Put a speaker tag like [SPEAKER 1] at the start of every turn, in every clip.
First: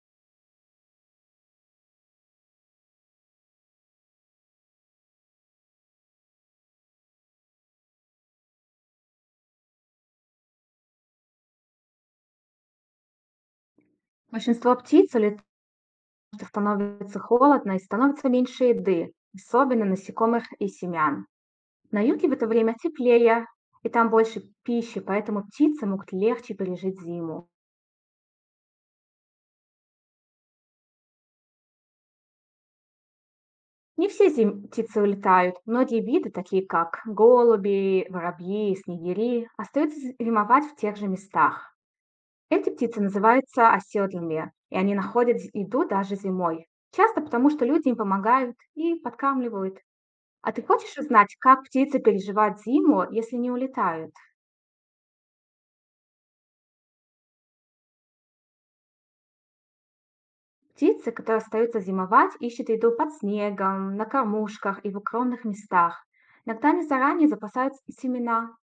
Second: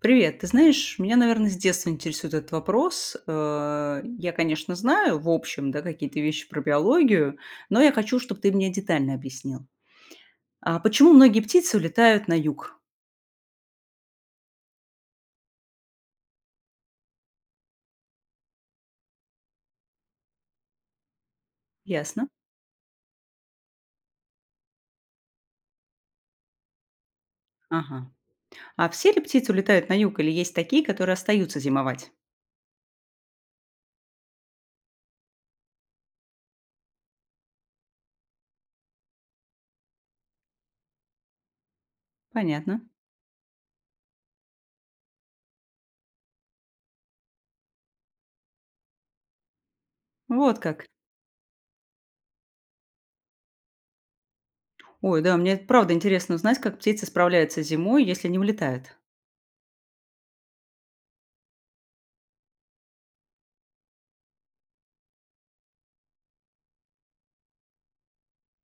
[SPEAKER 1] Привет, ты знаешь, меня, наверное, с детства интересует этот вопрос. Я, конечно, знаю, в общем, да, какие-то вещи про биологию, но я хочу, чтобы ты мне детально объяснил. А почему многие птицы улетают на юг?
[SPEAKER 2] Большинство птиц, улетают, что становится холодно и становится меньше еды, особенно насекомых и семян. На юге
[SPEAKER 1] Ясно.
[SPEAKER 2] в это время теплее, и там больше пищи, поэтому птицы могут легче пережить зиму.
[SPEAKER 1] Ага. А все ли птицы улетают на юг или есть такие, которые остаются зимовать?
[SPEAKER 2] Не все птицы улетают. Многие виды, такие как голуби, воробьи, снегири, остаются зимовать в тех же местах. Эти
[SPEAKER 1] Понятно.
[SPEAKER 2] птицы называются оседлыми, и они находят еду даже зимой. Часто потому, что люди им помогают и подкармливают. А
[SPEAKER 1] Вот
[SPEAKER 2] ты
[SPEAKER 1] как.
[SPEAKER 2] хочешь узнать, как птицы переживают зиму, если не улетают?
[SPEAKER 1] Ой, да, мне правда интересно узнать, как птицы справляются зимой, если не улетают.
[SPEAKER 2] Птицы, которые остаются зимовать, ищут еду под снегом, на кормушках и в укромных местах. Иногда они заранее запасают семена.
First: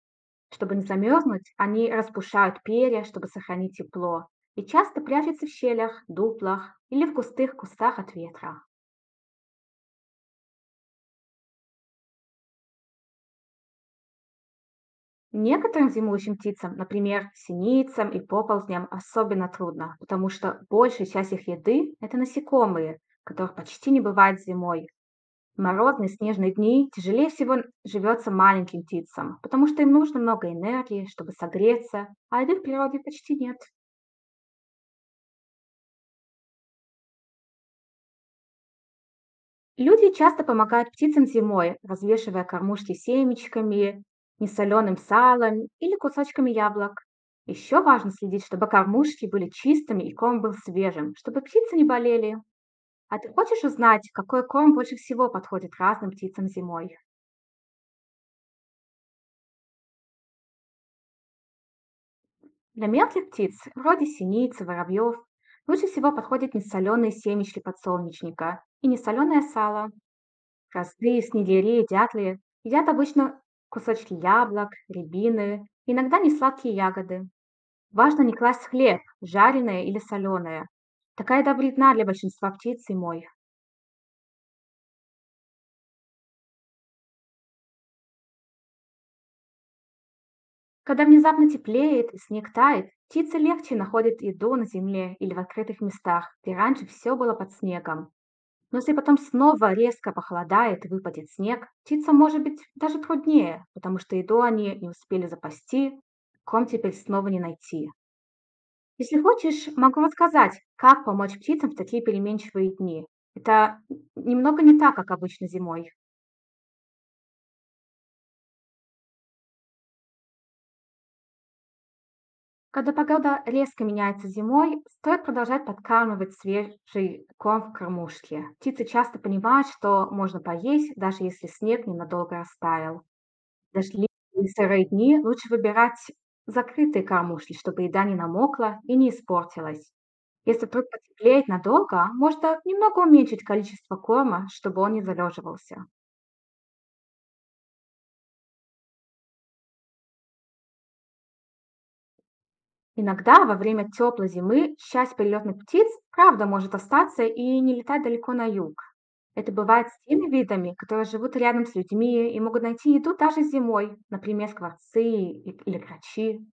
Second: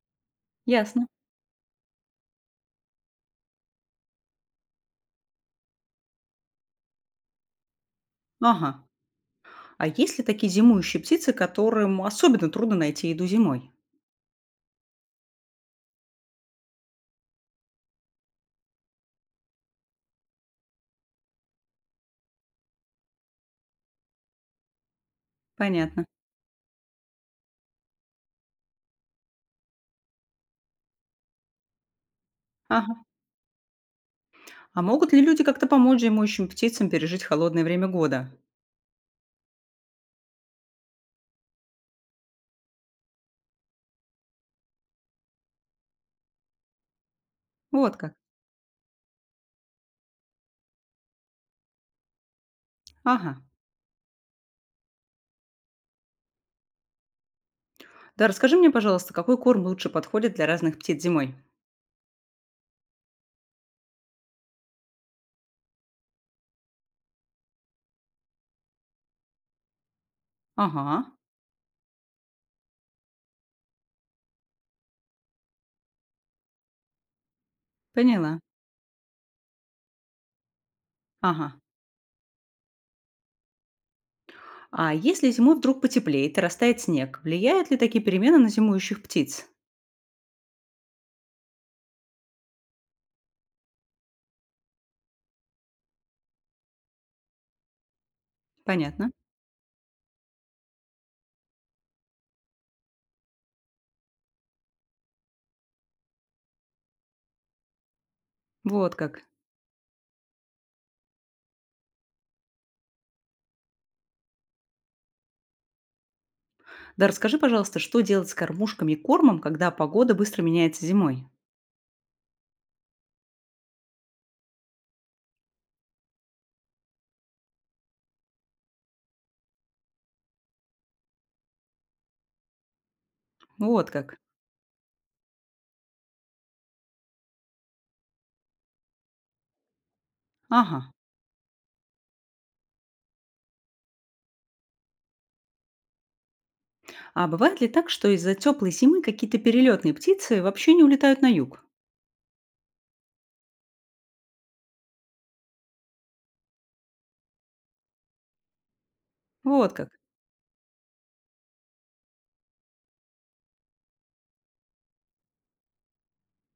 [SPEAKER 2] Чтобы не
[SPEAKER 1] Ясно.
[SPEAKER 2] замерзнуть, они распушают перья, чтобы сохранить тепло. И часто прячутся в щелях, дуплах или в густых кустах от ветра.
[SPEAKER 1] Ага. А есть ли такие зимующие птицы, которым особенно трудно найти еду зимой?
[SPEAKER 2] Некоторым зимующим птицам, например, синицам и поползням, особенно трудно, потому что большая часть их еды — это насекомые, которых почти не бывает зимой. В
[SPEAKER 1] Понятно.
[SPEAKER 2] морозные снежные дни тяжелее всего живется маленьким птицам, потому что им нужно много энергии, чтобы согреться, а еды в
[SPEAKER 1] Ага.
[SPEAKER 2] природе почти нет.
[SPEAKER 1] А могут ли люди как-то помочь зимующим птицам пережить холодное время года?
[SPEAKER 2] Люди часто помогают птицам зимой, развешивая кормушки семечками, несоленым салом или кусочками яблок. Еще
[SPEAKER 1] Вот
[SPEAKER 2] важно
[SPEAKER 1] как.
[SPEAKER 2] следить, чтобы кормушки были чистыми и корм был свежим, чтобы птицы не болели. А ты
[SPEAKER 1] Ага.
[SPEAKER 2] хочешь узнать, какой корм больше всего подходит разным птицам зимой?
[SPEAKER 1] Да, расскажи мне, пожалуйста, какой корм лучше подходит для разных птиц зимой?
[SPEAKER 2] Для мелких птиц, вроде синиц, воробьев, лучше всего подходят несоленые семечки подсолнечника и несоленое сало.
[SPEAKER 1] Ага,
[SPEAKER 2] Козы, снегири, дятлы едят обычно кусочки яблок, рябины, иногда несладкие ягоды. Важно не
[SPEAKER 1] поняла.
[SPEAKER 2] класть в хлеб, жареное или соленое. Такая еда
[SPEAKER 1] Ага.
[SPEAKER 2] вредна для большинства птиц зимой.
[SPEAKER 1] А если зимой вдруг потеплеет и растает снег, влияют ли такие перемены на зимующих птиц?
[SPEAKER 2] Когда внезапно теплеет и снег тает, птицы легче находят еду на земле или в открытых местах, где раньше все было под снегом. Но если
[SPEAKER 1] Понятно.
[SPEAKER 2] потом снова резко похолодает и выпадет снег, птицам может быть даже труднее, потому что еду они не успели запасти, ком теперь снова не найти.
[SPEAKER 1] Вот
[SPEAKER 2] Если
[SPEAKER 1] как.
[SPEAKER 2] хочешь, могу рассказать, как помочь птицам в такие переменчивые дни. Это немного не так, как обычно зимой.
[SPEAKER 1] Да, расскажи, пожалуйста, что делать с кормушками и кормом, когда погода быстро меняется зимой?
[SPEAKER 2] Когда погода резко меняется зимой, стоит продолжать подкармливать свежий корм в кормушке. Птицы часто понимают, что можно поесть, даже если снег ненадолго растаял.
[SPEAKER 1] Вот
[SPEAKER 2] Дождливые
[SPEAKER 1] как.
[SPEAKER 2] и сырые дни лучше выбирать закрытые кормушки, чтобы еда не намокла и не испортилась. Если
[SPEAKER 1] Ага.
[SPEAKER 2] вдруг потеплеет надолго, можно немного уменьшить количество корма, чтобы он не залеживался.
[SPEAKER 1] А бывает ли так, что из-за теплой зимы какие-то перелетные птицы вообще не улетают на юг?
[SPEAKER 2] Иногда во время теплой зимы часть перелетных птиц, правда, может остаться и не летать далеко на юг. Это
[SPEAKER 1] Вот
[SPEAKER 2] бывает
[SPEAKER 1] как.
[SPEAKER 2] с теми видами, которые живут рядом с людьми и могут найти еду даже зимой, например, скворцы или крачи.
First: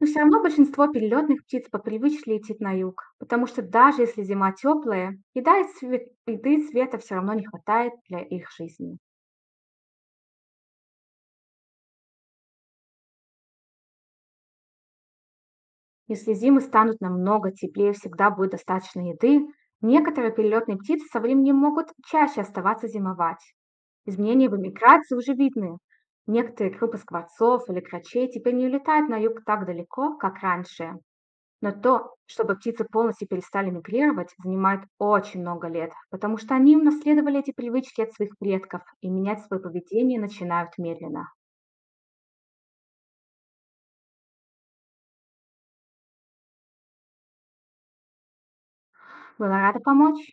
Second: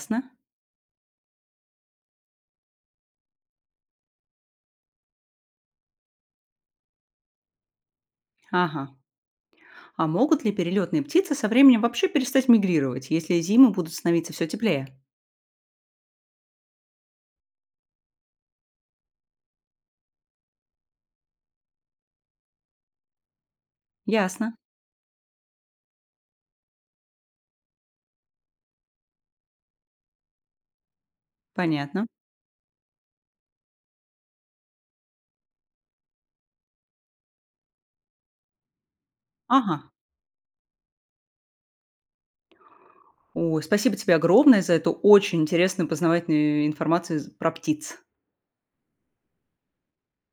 [SPEAKER 2] Но все равно большинство перелетных птиц по привычке летит на юг, потому что даже если зима теплая, еды и света все равно не хватает для их
[SPEAKER 1] Ага.
[SPEAKER 2] жизни.
[SPEAKER 1] А могут ли перелетные птицы со временем вообще перестать мигрировать, если зимы будут становиться все теплее?
[SPEAKER 2] Если зимы станут намного теплее, всегда будет достаточно еды, некоторые перелетные птицы со временем могут чаще оставаться зимовать. Изменения
[SPEAKER 1] Ясно.
[SPEAKER 2] в миграции уже видны. Некоторые группы скворцов или крачей теперь не улетают на юг так далеко, как раньше. Но
[SPEAKER 1] Понятно.
[SPEAKER 2] то, чтобы птицы полностью перестали мигрировать, занимает очень много лет, потому что они унаследовали эти привычки от своих предков и менять свое
[SPEAKER 1] Ага.
[SPEAKER 2] поведение начинают медленно.
[SPEAKER 1] Ой, спасибо тебе огромное за эту очень интересную познавательную информацию про птиц.
[SPEAKER 2] Была рада помочь.